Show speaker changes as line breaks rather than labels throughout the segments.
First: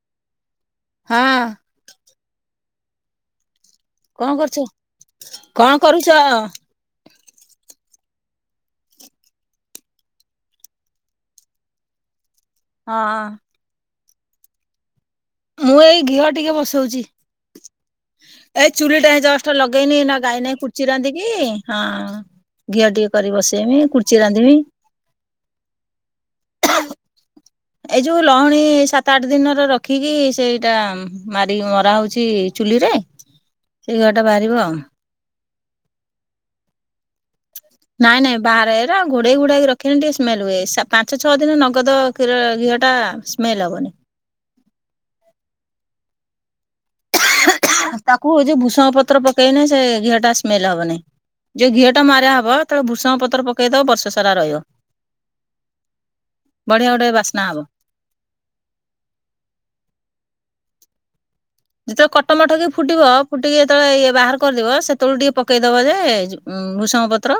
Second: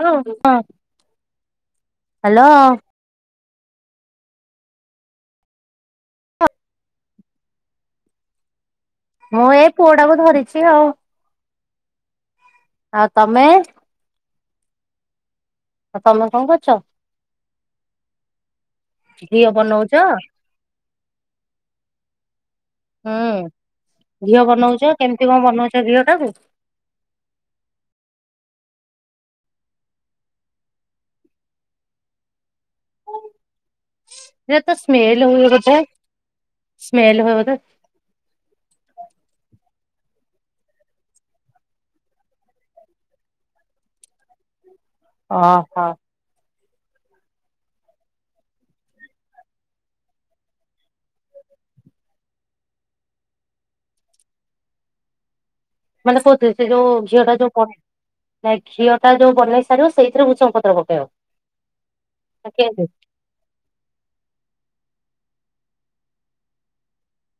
ହଁ ହଁ [unintelligible]
ହଁ।
ହ୍ୟାଲୋ।
କଣ କରୁଛ କଣ କରୁଛ?
ମୁଁ ଏଇ ପୁଅ ଟାକୁ ଧରିଛି ଆଉ
ହଁ।
ଆଉ ତମେ?
ମୁଁ
ଆଉ
ଏଇ
ତମେ
ଘିଅ
କଣ
ଟିକେ
କରୁଛ
ବସଉଛି। ଏଇ ଚୁଲି ଟା
ଘିଅ
ଜଷ୍ଟ
ବନଉଛ
ଲଗେଇନି ଏଇନା ନା ଗାଈ ନାହିଁ ଖୁର୍ଚି ରାଧନ୍ତି କି ହଁ। ଘିଅ ଟିକେ କରି
ହୁଁ
ବସେଇମି କୁର୍ଚି
ଘିଅ
ରାନ୍ଧିବି।
ବନଉଛ କେମିତି କଣ ବନଉଛ ଘିଅ ଟାକୁ
ଏଇ ଯୋଉ ଲହଣୀ ସାତ ଆଠ ଦିନର ରଖିକି ସେଇଟା ମାରି ମରା ହଉଛି ଚୁଲିରେ। [inaudible] ବାହାରିବ
ଏ
ଆଉ।
ତ ସ୍ମେଲ ହୁଏ ବୋଧେ ସ୍ମେଲ ହୁଏ।
ନାଇଁ ନାଇଁ ବାହାରେ ଏରା ଘୋଡେଇ ଘୋଡାକି ରଖେନି ଟିକେ ସ୍ମେଲ ହୁଏ ପାଞ୍ଚ ଛଅ ଦିନ ନଗଦ କ୍ଷୀର ଘିଅଟା ସ୍ମେଲ୍ ହେବନି।
ଓହୋ।
ତାକୁ ଯୋଉ ଭୂଷଙ୍ଗ ପତ୍ର ପକେଇଲେ ସେ ଘିଅ ଟା ସ୍ମେଲ ହବନିଁ। ଯୋଉ ଘିଅ ଟା ମାରା ହବତାକୁ ଭୁସଙ୍ଗ ପତ୍ର ପକେଇଦବ ବର୍ଷ ସାରା ରହିବ।
ମାନେ କଥି ସେ
ବଢିଆ
ଯୋଉ
ଗୋଟେ
ଘିଅ ଟା
ବାସ୍ନା
ଯୋଉ
ହବ।
କଣ ନାଇଁ ଘିଅ ଟା ଯୋଉ ବନେଇ ସାରିବ ସେଇଥିରେ ଉଷଙ୍ଗ ପତ୍ର ପକେଇବ।
ଯେତବେଳେ କଟ
ନା
ମଠ କି
କେମିତି
ଫୁଟିବ ଫୁ ଟିକେ ଯେତେବେଳେ ଇଏ ବାହାର କରିଦବ ସେତବେଳେ ଟିକେ ପକେଇଦବ ଯେ ଭୂଷଙ୍ଗ ପତ୍ର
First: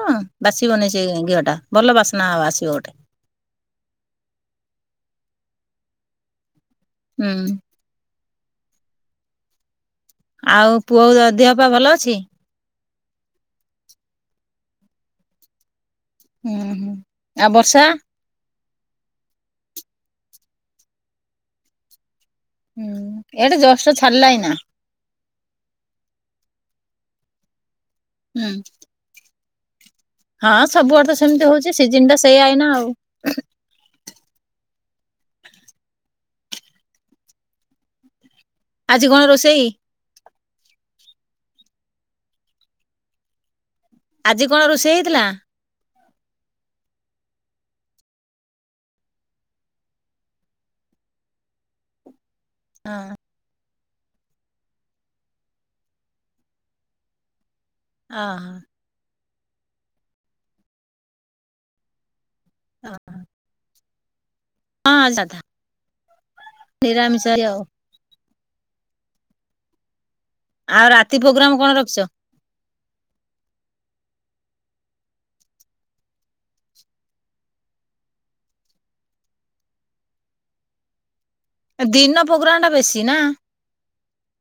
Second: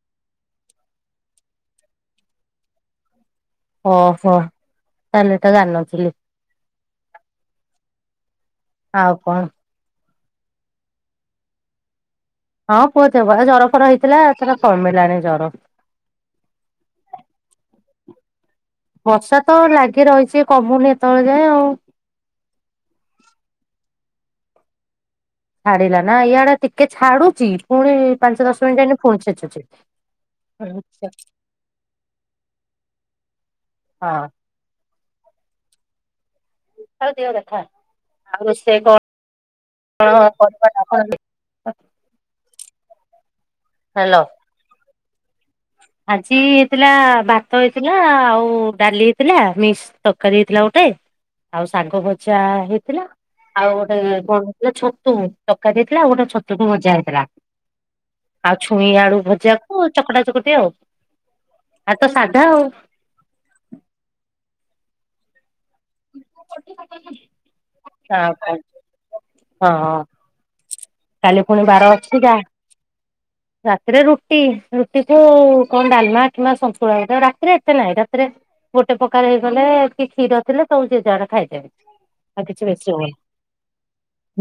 ବାସିବନି ସେ ଘିଅଟା ଭଲ ବାସ୍ନା ଆଉ ଆସିବ ଗୋଟେ।
ଓହୋ ତାହେଲେ ଏଟା ଜାଣିନଥିଲି।
ହୁଁ।
ଆଉ କଣ।
ଆଉ ପୁଅ ଦିହ ପା ଭଲ ଅଛି?
ହଁ ପୁଅ ଥବ ଜର ଫର ହେଇଥିଲା ଏଥର କମିଲାନି ଜର।
ହୁଁ ହୁଁ ଆଉ ବର୍ଷା।
ବର୍ଷା ତ ଲାଗି ରହିଛି କମୁନି ଏତେବେଳେ ଯାଏଁ ଆଉ।
ହୁଁ ଏଟା ଜଷ୍ଟ ଛାଡିଲାଏଇନା।
ଛାଡିଲା ନା ଇଆଡା ଟିକେ ଛାଡୁଚି ପୁଣି
ହୁଁ
ପାଞ୍ଚ ଦଶ ମିନିଟ ଯାଇନି ପୁଣି ଛେଚୁଛି।
ହଁ ସବୁଆଡ ତ ସେମିତି ହଉଛି ସିଜିନ ଟା ସେଇ ଆଇନା ଆଉ
ହଁ ହଉ ଦେବ ରଥ ଆଉ ର ସେ
ଆଜି କଣ ରୋଷେଇ?
ହଁ ହଁ [unintelligible] ହ୍ୟାଲୋ
ଆଜି କଣ ରୋଷେଇ ହେଇଥିଲା?
ଆଜି ହେଇଥିଲା ଭାତ ହେଇଥିଲା ଆଉ ଡାଲି ହେଇଥିଲା ମିିକ୍ସ ତରକାରୀ ହେଇଥିଲା ଗୋଟେ ଆଉ ସାଗ ଭଜା ହେଇଥିଲା
ହଁ
ଆଉ ଗୋଟେ କଣ ହେଇଥିଲା ଛତୁ ତକାରି ଦେଇଥିଲା ଆଉ ଗୋଟେ ଛତୁକୁ ଭଜା ହେଇଥିଲା।
ହଁ
ଆଉ
ହ
ଛୁଇଁ ଆଳୁ ଭଜାକୁ ଚକଟା ଚକଟି ଆଉ ଆଜି ତ ସାଧା ଆଉ
ହଁ ହଁ ସାଧା ନିରାମୀଷ ଆଉ
ତାପରେ ହଁ ହଁ
ଆଉ ରାତି
କାଲି
ପ୍ରୋଗ୍ରାମ
ପୁଣି
କଣ
ବାର
ରଖିଛ?
ଅଛି ଯା ରାତିରେ ରୁଟି ରୁଟି କୁ କଣ ଡାଲମା କିମ୍ବା ଶନ୍ତୁଳାଉ ରାତିରେ ଏତେ ନାହିଁ ରାତିରେ ଗୋଟେ ପ୍ରକାର ହେଇଗଲେ କି କ୍ଷୀର ଥିଲେ ସବୁ ଜେ ଯାହାର ଖାଇ ଦେବେ
ଦିନ
ଆଉ
ପ୍ରୋଗ୍ରାମ ଟା
କିଛି
ବେଶୀ
ହୁଏନି
ନା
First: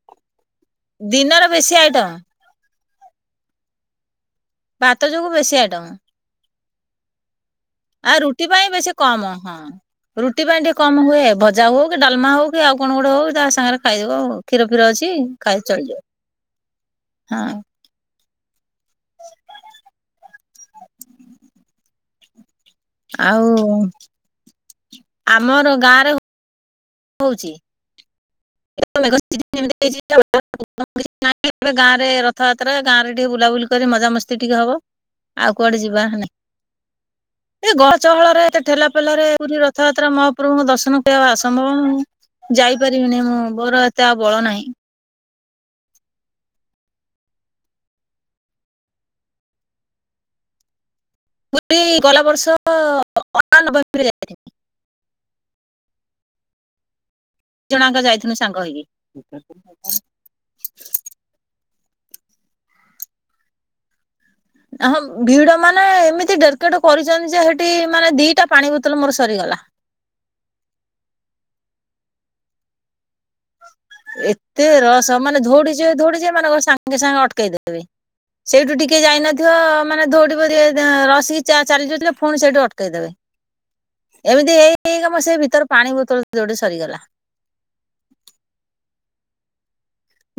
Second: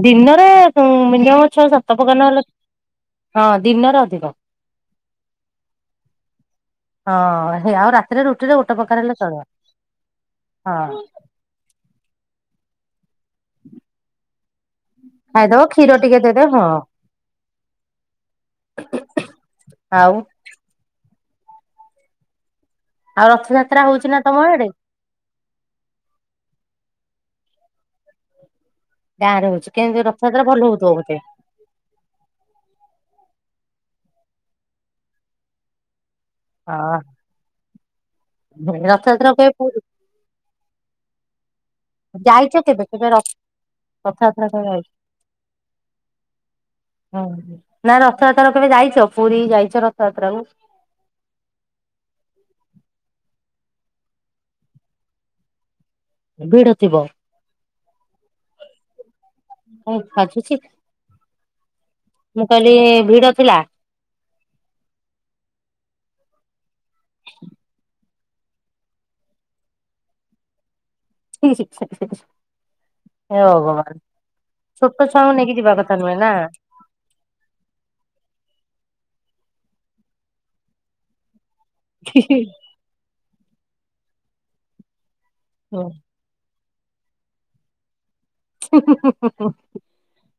ଦିନରେ
ଦିନରେ
ମିନିମମ ଛଅ
ବେଶୀ
ସାତ
ଆଇଟମ
ପ୍ରକାର ନ ହେଲେ ହଁ ଦିନ ରେ ଅଧିକ
ଭାତ ଯୋଗୁ ବେଶି ଆଇଟମ୍
ହଁ ଆଉ
ଆ
ରାତିରେ
ରୁଟି
ରୁଟିରେ
ପାଇଁ
ଗୋଟେ
ବେଶୀ
ପ୍ରକାର ହେଲେ
କମ
ଚଳିବ
ହଁ ରୁଟି ପାଇଁ ଟିକେ
ହଁ
କମ ହୁଏ ଭଜା ହଉ କି ଡାଲମା ହଉ କି ଆଉ କଣ ଗୋଟେ ହଉ ତା ସାଙ୍ଗରେ ଖାଇଦବ ଉ କ୍ଷୀର ଫିର ଅଛି
ଖାଇଦବ
ଖାଇବ
କ୍ଷୀର ଟିକେ ଦେଦେ ହଁ
ହଁ
ଆଉ ଆଉ ରଥଯାତ୍ରା ହଉଛି ନା ତମ ଆଡେ
ଆମର ଗାଁ ରେ ହଉଛି [unintelligible]
ଗାଁରେ ହଉଛି କେମିତି ରଥଯାତ୍ରା ଭଲ ହଉଥିବ ବୋଧେ।
ଏବେ ଗାଁରେ ରଥଯାତ୍ରା ଗାଁରେ ଟିକେ ବୁଲାବୁଲି କରି ମଜାମସ୍ତି ଟିକେ ହବ ଆଉ କୁଆଡେ ଯିବା ନା
ହଁ
ଏ ଗଳ ଚହଳରେ ଏତେ ଠେଲା ପେଲା ରେ
ରଥଯାତ୍ରା କେବେ
ପୁରୀ ରଥଯାତ୍ରା ମହାପ୍ରଭୁଙ୍କ ଦର୍ଶନ କରିବା ଅସମ୍ଭବ ନୁହେଁ।
ଯାଇଛ କେବେ କେବେ
ଯାଇପାରିବିନି ମୁଁ ମୋର ଏତେ ଆଉ ବଳ
ରଥଯାତ୍ରା
ନାହିଁ।
କେବେ ଓହ ନା ରଥଯାତ୍ରା କେବେ ଯାଇଛ ପୁରୀ ଯାଇଛ ରଥଯାତ୍ରା କୁ
ମୁଁ ଵି ଗଲା ବର୍ଷ [unintelligible] ନଭେମ୍ବର ଯାଇଥିଲି।
ଭିଡ ଥିବ
ଦି ଜଣଙ୍କ ଯାଇଥିଲୁ ସାଙ୍ଗ ହେଇକି
ମୁଁ ବାଜୁଛି ମୁଁ କହିଲି ଭିଡ ଥିଲା।
ହଁ ଭିଡ ମାନେ ଏମିତି ଡେରକେଟ କରିଛନ୍ତି ଯେ ସେଠି ମାନେ ଦିଟା ପାଣି ବୋତଲ ମୋର ସରିଗଲା
[inaudible] ଭଗବାନ
ଏତେ
ଛୋଟ
ରସ
ଛୁଆଙ୍କୁ
ମାନେ
ନେଇକି ଯିବା
ଧଉଡିଯିବେ
କଥା ନୁହେଁ
ଧଉଡିଯିବେ
ନା।
ମାନଙ୍କ ସା ଙ୍ଗେ ସାଙ୍ଗେ ଅଟକେଇଦବେ ସେଇଠୁ ଟିକେ ଯାଇନଥିବ ମାନେ ଧଉଡ଼ି ବେ ରସିକି ଚାଲି ଯାଉଥିଲେ ପୁଣି ସେଇଠି ଅଟକେଇ ଦେବେ ଏମିତି ହେଇ ହେଇକା ମୋ ସେଇ ଭିତରେ ପାଣି ବୋତଲ ଦୋଟେ ସରିଗଲା
[inaudible]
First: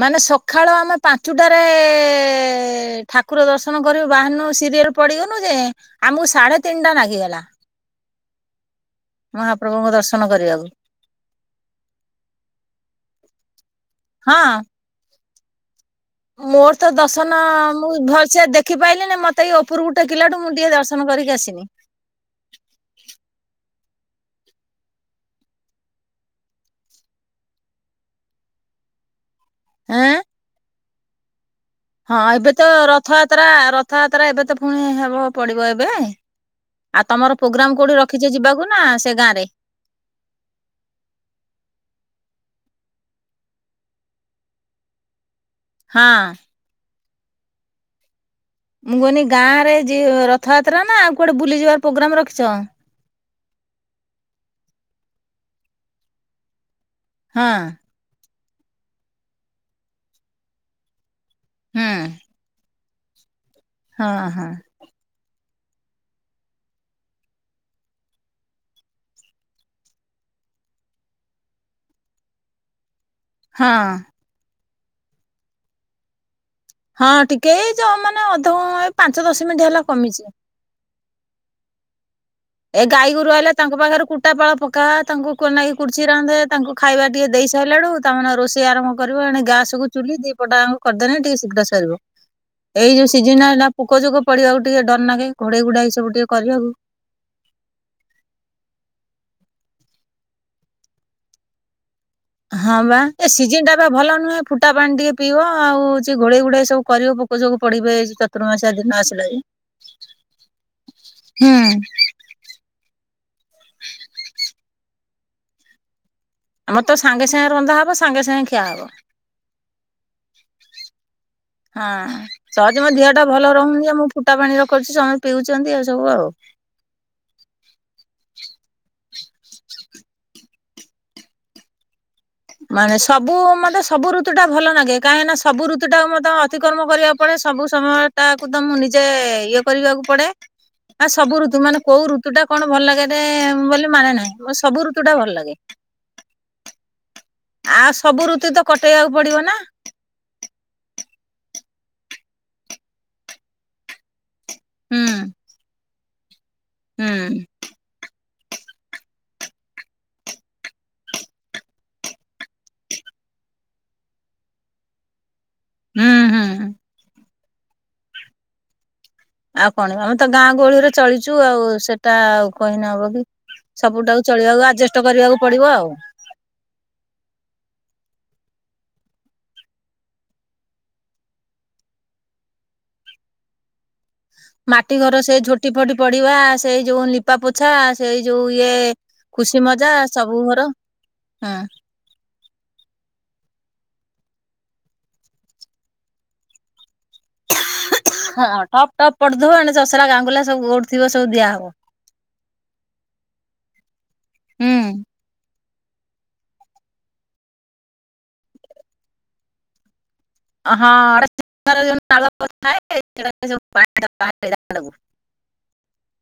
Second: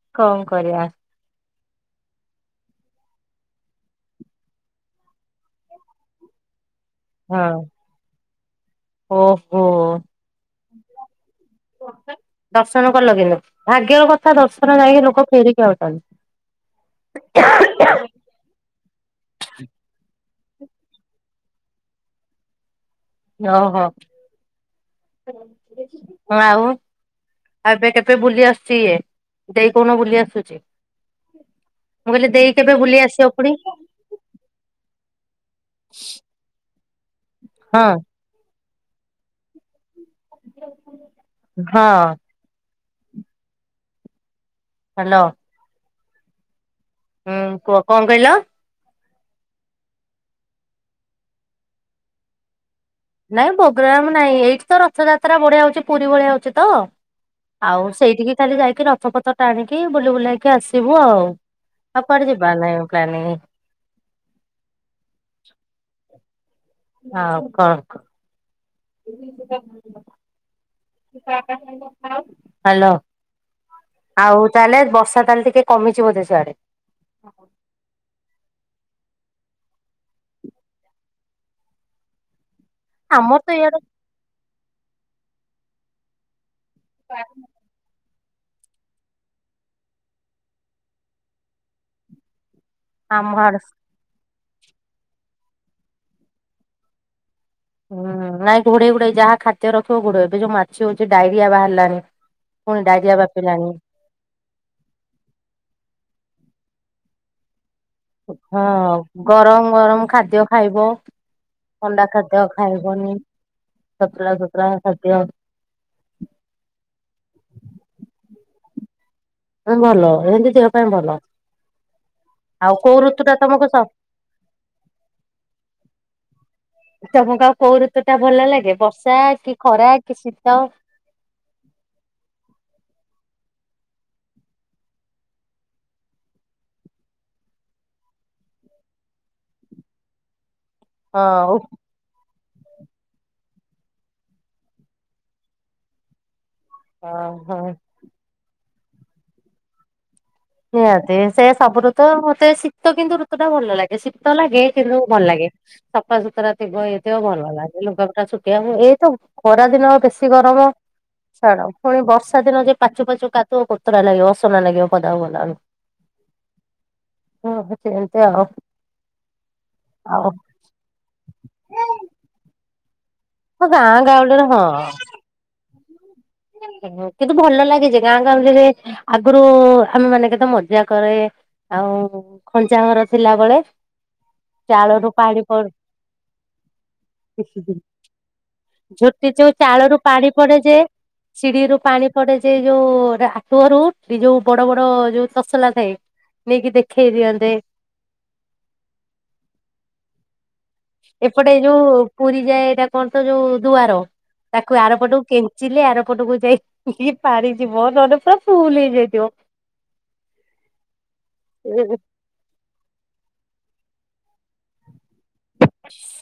ମାନେ
କଣ
ସକାଳ
କରିବା
ଆମେ ପାଞ୍ଚୁଟାରେ ଠାକୁର ଦର୍ଶନ କରିବୁ ବାହାନୁ ସିରିଏଲ ପଡ଼ିବନୁ ଯେ ଆମକୁ ସାଢେତିନିଟା ନାଗେ।
ହଁ ଓହୋ।
ମହାପ୍ରଭୁଙ୍କ ଦର୍ଶନ କରିବାକୁ
ଦର୍ଶନ କଲ ଲଗେଇବ। ଭାଗ୍ୟର କଥା
ହଁ
ଦର୍ଶନ ଯାଇକି ଲୋକ ଫେରିକି ଆଉଚନ୍ତି।
ମୋର ତ ଦଶନ ମୁଁ ଭଲସେ ଦେଖି ପାଇଲିି ମତେ ଏଇ ଉପରକୁ ଟେକିଲାଠୁ ମୁଁ ଟିକେ ଦର୍ଶନ କରିକି ଆସିନି।
ଓହୋ। ଆଉ ଆ ଏବେ କେବେ ବୁଲି ଆସୁଛି ଇଏ। ଦେଇ କଣ
ଏଁ
ବୁଲି ଆସୁଛି। ମୁଁ
ହଁ
କହିଲି ଦେଇ
ଏବେ ତ
କେବେ ବୁଲି ଆସିବ
ରଥଯାତ୍ରା
ପୁଣି
ର
ହଁ
ରଥଯାତ୍ରା ଏବେ ତ ପୁଣି ହେବ ପଡିବ ଏବେ ଆଉ ତମର ପ୍ରୋଗ୍ରାମ କୋଉଠି ର କିଛି ଯିବାକୁ ନା ସେ ଗାଁ ରେ
ହଁ। ହ୍ୟାଲୋ।
ହଁ।
ହୁଁ କୁହ କଅଁ କହିଲ?
ମୁଁ କଇନି ଗାଁରେ ରଥଯାତ୍ରା ନା ଆଉ କୁଆଡେ ବୁଲିଯିବାର ପ୍ରୋଗ୍ରାାମ ରଖିଛ?
ନାଇଁ ପୋଗ୍ରାମନାଇଁ ଏଇଠି ତ ରଥଯାତ୍ରା ବଢିଆ ହଉଛି ପୁରୀ ଭଳିଆ ହଉଛି ତ ଆଉ ସେଇଠିକି ଖାଲି ଯାଇକି ରଥପତ୍ର ଟା ଆଣିକି ବୁଲି ବୁଲେଇକି ଆସିବୁ ଆଉ।
ହୁଁ
ଆଉ କୁ ଆଡେ ଯିବାର ନାଇ ପ୍ଲାନିଂ।
ହଁ ହଁ।
ଆଉ କଣ କ? ହ୍ୟାଲୋ।
ହଁ।
ଆଉ ତାହେଲେ ବର୍ଷା ତାହେଲେ ଟିକେ କମିିଛି ବୋଧେ ସିଆଡ଼େ।
ହଁ ଟିକେ ଏଇ ଯ ମାନେ ଅଧ ଏ ପାଞ୍ଚ ଦଶ ମିନିଟ୍ ହେଲା କମିଛି। ଏ ଗାଈ
ଆମର ତ
ଗୋରୁଆଇଲେ ତାଙ୍କ
ଇଆଡେ
ପାଖରେ କୁ କୋଟାପାଳ ପକା ତାଙ୍କୁନାଗିକୁର୍ଚି ରାନ୍ଧେ ତାଙ୍କୁ ଖାଇବା ଟିକେ ଦେଇ ସାରିଲାଳୁ ତାମାନେେ ରୋଷେଇ ଆରମ୍ଭ କରିବ ଏେ ଗାସ କୁ ଚୁଲି ଦି ପଟା ଆମକୁ କରିଦେଲେ ଟିକେ ଶୀଘ୍ର ସରିବ। ଏଇ ଯୋଉ
ଆମ
ସିଜିନ
ଆଡେ
ଆଇଲା ପୋକ ଜୋକ ପଡିବାକୁ ଟିକେ ଡର ନାଗେ ଘୋଡେଇ ଘୋଡାଇ ସବୁ ଟିକେ କରିବାକୁ।
ହୁଁ ନାଇଁ ଘୋଡେଇ ଘୋଡେଇ ଯାହା ଖାଦ୍ୟ ରଖିବ ଘୋଡେଇ ଏବେ ଯୋଉ ମାଛି ହଉଛି ଡାଇରିଆ ବାହାରିଲାଣି।
ହଁ
ପୁଣି
ବା
ଡାଇରିଆ
ଏ ସିଜିନ
ବ୍ୟାପିଲାଣି
ଟା ବା ଭଲ ନୁହେଁ। ଫୁଟା ପାଣି ଟିକେ ପିଇବ ଆଉ ଯଏ ଘୋଡ଼େଇ ଘୋଡ଼େଇ ସବୁ କରିବ ପୋକ ଯକୁ ପଡିବେ।
ହଁ
ଚତୁର୍ମାସିଆ ଦିନ ଆସିଲା ଯେ
ଗରମ ଗରମ ଖାଦ୍ୟ ଖାଇବ
ହୁଁ
ଥଣ୍ଡା ଖା ତ ଖାଇବନି ତତଲା ତତଲା ଖାଦ୍ୟ
ଆମର ତ ସାଙ୍ଗେ ସାଙ୍ଗେ ରନ୍ଧା ହେବ ସାଙ୍ଗେ ସାଙ୍ଗେ ଖିଆ ହେବ।
ଭଲ ଏମିତି ଦେହ ପାଇଁ ଭଲ।
ହଁ
ଆଉ
ସହଜେ ମୋ
କୋଉ
ଦେିହ ଟା
ଋତୁ
ଭଲ
ତମକୁ ସ
ରହୁନି ଆଉ ମୁଁ ଫୁଟା ପାଣି ରଖୁଛି ସମସ୍ତେ ପିଉଛନ୍ତି ଏଇ ସବୁ ଆଉ।
ତମକୁ ଆଉ କୋଉ ଋତୁ ଟା ଭଲ ଲାଗେ ବର୍ଷା କି ଖରା କି ଶୀତ?
ମାନେ ସବୁ ମତେ ସବୁ ଋତୁ ଟା ଭଲ ଲାଗେ କାହିଁକିନା ସବୁଋତୁ ଟାକୁ ମତେ ଅତିକକ୍ରମ କରିବାକୁ ପଡେ ସବୁ ସମୟ ଟାକୁ ତ ମୁଁ ନିଜେ ଇଏ କରିବାକୁ ପଡେ? ଆ
ହଁ
ସବୁ ଋତୁ ମାନେ କୋଉ ଋତୁ ଟା କଣ ଭଲ ଲାଗେ ବୋଲି ମାନେ ନାହିଁ ସବୁ ଋତୁ ଟା ଭଲ ଲାଗେ।
ହ ହଁ।
ଆଉ ସବୁ ଋତୁ ତ କଟେଇବାକୁ ପଡିବ ନା।
ନିହାତି ସେ ସବୁ ଋତୁ ମତେ ଶୀତ କିନ୍ତୁ ଋତୁ ଟା ଭଲ ଲାଗେ ଶୀ ତ ଲାଗେ ଚିନ୍ଧୁ
ହୁଁ
ଭଲ ଲାଗେ ସଫାସୁତୁରା ଥିବ ଇଏ
ହୁଁ
ଥିବ ଭଲ ଲାଗେ। ଲୁଗାପଟା ଶୁଖେଇଆ ହ ଏଇତ ଖରା ଦିନ ଆଉ ବେଶୀ ଗରମ। ଛାଡ ପୁଣି ବର୍ଷା ଦିନ ଯେ ପାଚୁ ପାଚୁ କାଦୁଅ କୋତରା ଲାଗିବ ଅସନା ଲାଗିବ ପଦାକୁ ଗଲାବେଳକୁ।
ହୁଁ ହୁଁ।
ହଁ ସେନ୍ତି ଆଉ।
ଆଉ କଣ ଆମେ ତ
ଆଉ
ଗାଁ ଗହଳିରେ ଚଳିଛୁ ଆଉ ସେଇଟା ଆଉ କହିନେ ହବ କି।
ହଁ ଗାଁ
ସବୁଟାକୁ
ଗାଉଁଲିରେ
ଚଳିବାକୁ ଆଜେଷ୍ଟେ କରିବାକୁ ପଡିବ ଆଉ।
ଓ କିନ୍ତୁ ଭଲ ଲାଗେ ଯେ ଗାଁ ଗାଉଁଳିରେ। ଆଗରୁ ଆମେ ମାନେ କେତେ ମଜା କରେ ଆଉ ଖଞ୍ଚା ଘର ଥିଲାବେଳେ।
ମାଟି
ଚାଳରୁ
ଘର ସେ
ପାଣି ପଡେ
ଝୋଟି ଫଟି ପଡିବା, ସେଇ ଯୋଉ ନିପା ପୋଛା ସେଇ ଯୋଉ ଇଏ
ଝୋଟି
ଖୁସି ମଜା ସବୁ ମୋର।
ସିଡିରୁୁ ପାଣି ପଡେ ଯେ ଯୋଉ ଆଟୁଆରୁ ସେଟି ଯୋଉ ବଡ ବଡ ଯୋଉ ତସଲା ଥାଏ। ନେଇକି ଦେଖେଇ ଦିଅନ୍ତେ।
ହଁ ଠପ୍ ଟପ୍ ପଡୁଥିବ ଏନେ ଚସରା ଗାଙ୍ଗୁଲା ସବୁ ପଡ୍
ଏପଟେ ଏ ଯୋଉ ପୁରୀ ଯାଏ ଏଇଟା କଣ ତ ଯୋଉ ଦୁଆର ତାକୁ ଆର
ହଁ
ପଟୁ କେଞ୍ଚିଲେ ଆରପଟକୁ ଯାଇକି ପାଣିଯିବ ନହେଲେ ପୁରା ଫୁଲ୍ ହେଇଯାଇଥିବ।
ହଁ [unintelligible]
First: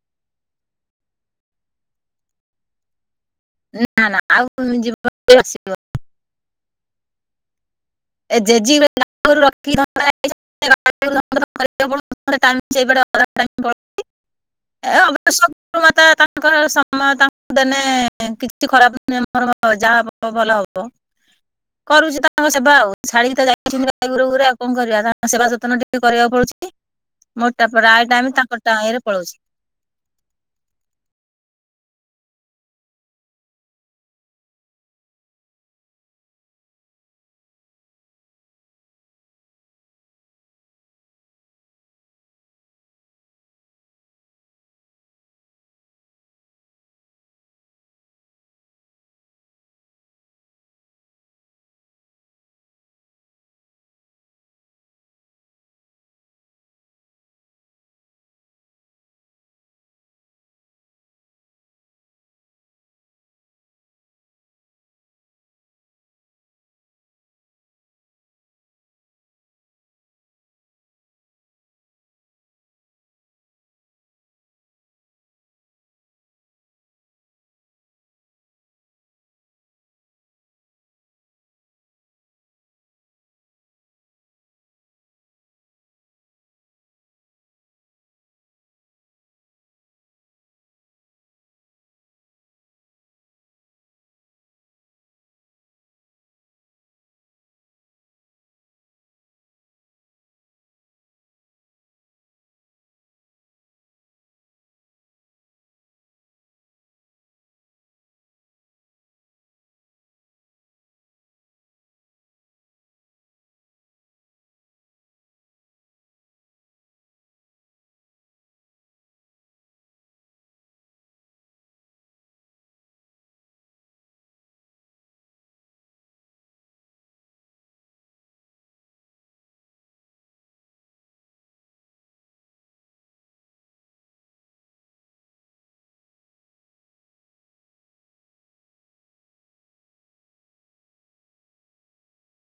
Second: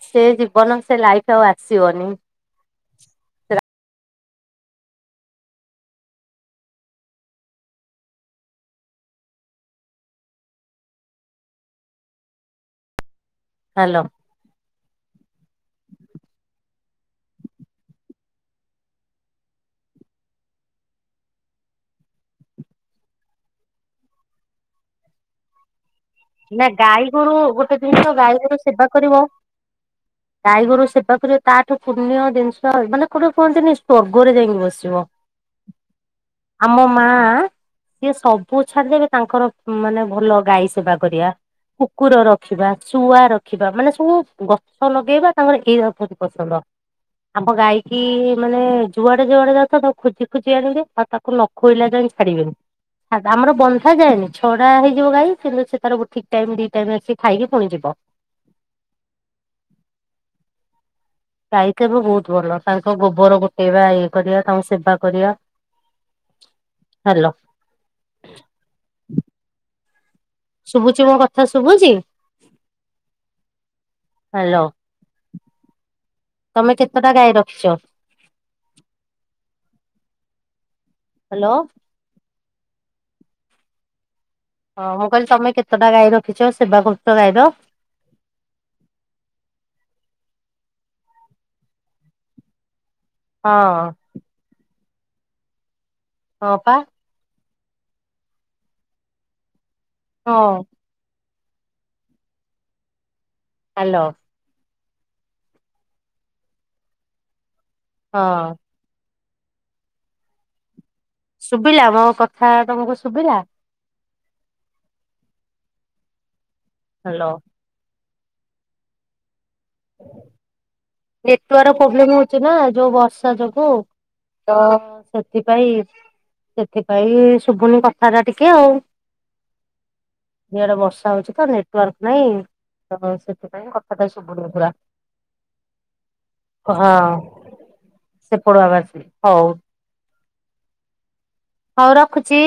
ସେ ଜୀବନ ସେ ଲାଇଫ୍ ଆଉ ଆସିବନି।
ନା ନା ଆଉ କୋଉ ଜୀବନରେ ଆସିବନି। ଏ ଜେଜି [inaudible] [inaudible]
ହାଲୋ।
[inaudible] କିଛି ଖରାପ୍ ନୁହେଁ ମୋର ଯାହା ହେବ ଭଲ ହବ। କରୁଛି ତାଙ୍କ ସେବା ଆଉ ଛାଡିକି [inaudible] କରିବାକୁ
ନା
ପଡୁଛି।
ଗାଈ ଗୋରୁ
ମୋର ତ
ଗୋଟେ ଜିନିଷ
ପ୍ରାୟ ଟାଇମ୍
ଗାଈ
ତାଙ୍କ ଟାଏରେ ପଳଉଛି।
ଗାଈଗୋରୁ ସେବା କରିବା ତାଠୁ ପୁଣ୍ୟ ଜିନିଷ ମାନେ ଗୋଟେ କୁହନ୍ତିନି ସ୍ଵର୍ଗରେ ଯାଇକି ବସିବ। ଆମ ମା- ଆଁ- ଆଁ ସିଏ ସବୁ ଛାଡିଦେବେ ତାଙ୍କର ମାନେ ଭଲ ଗାଈ ସେବା କରିବା। କୁକୁର ରଖିବା, ଶୁଆ ରଖିବା ମାନେ ସବୁ ଗଛ ଲଗେଇବା ତାଙ୍କର ଏଇରା ସବୁ ପସନ୍ଦ। ଆମ ଗାଈକିି ମାନେ ଯୁଆଡେ ଯୁଆଡେ ଯାଉଥିବ ତାକୁ ଖୋଜି ଖୋଜି ଆଣିବେ ଆଉ ତା ତାକୁ ନ ଖୁଏଇଲା ଯାଏଁ ଛାଡିବେନି। ଆ- ଆମର ବନ୍ଧା ଯାଏନି ଛଡା ହେଇଯିବ ଗାଈ କିନ୍ତୁ ତାର ଠିକ୍ ଟାଇମ୍ ଦିଟାରେ ଆସିକି ଖାଇକି ପୁଣି ଯିବ। ଗାଇ କାମ ବହୁତ୍ ଭଲ ତାଙ୍କ ଗୋବର ଗୋଟେଇବା ଇଏ କରିବା ତାଙ୍କୁ ସେବା କରିବା। ହାଲୋ। ଶୁଭୁଛି ମୋ କଥା ଶୁଭୁଛି? ହାଲୋ ତମେ କେତେଟା ଗାଈ ରଖିଛ? ହାଲୋ। ହଁ ମୁଁ କହିଲି ତମେ କେତେଟା ଗାଈ ରଖିଛ, ସେବା କରୁଛ ଗାଈର। ହଁ -ଅଁ। ହଁ ପା। ହଁ-ଅଁ। ହାଲୋ। ହଁ ଶୁବିଲା ମୋ କଥା ତମୁକୁ ଶୁଭିଲା ହାଲୋ [unintelligible] ନେଟୱାର୍ ପ୍ରୋବ୍ଲେମ୍ ହଉଛି ନା ଯୋଉ ବର୍ଷା ଯୋଗୁ। ତ ସେଥିପାଇଁ ସେଥିପାଇଁ ଶୁଭୁନି କଥାଟା ଟିକେ ଆଉ। ଇଆଡେ ବର୍ଷା ହଉଛି ତ ନେଟୱାର୍କ ନାଇଁ ତ ସେଥିପାଇଁ କଥାଟା ଶୁଭୁନି ପୁରା। ହଉ। ହଉ ରଖୁଛି।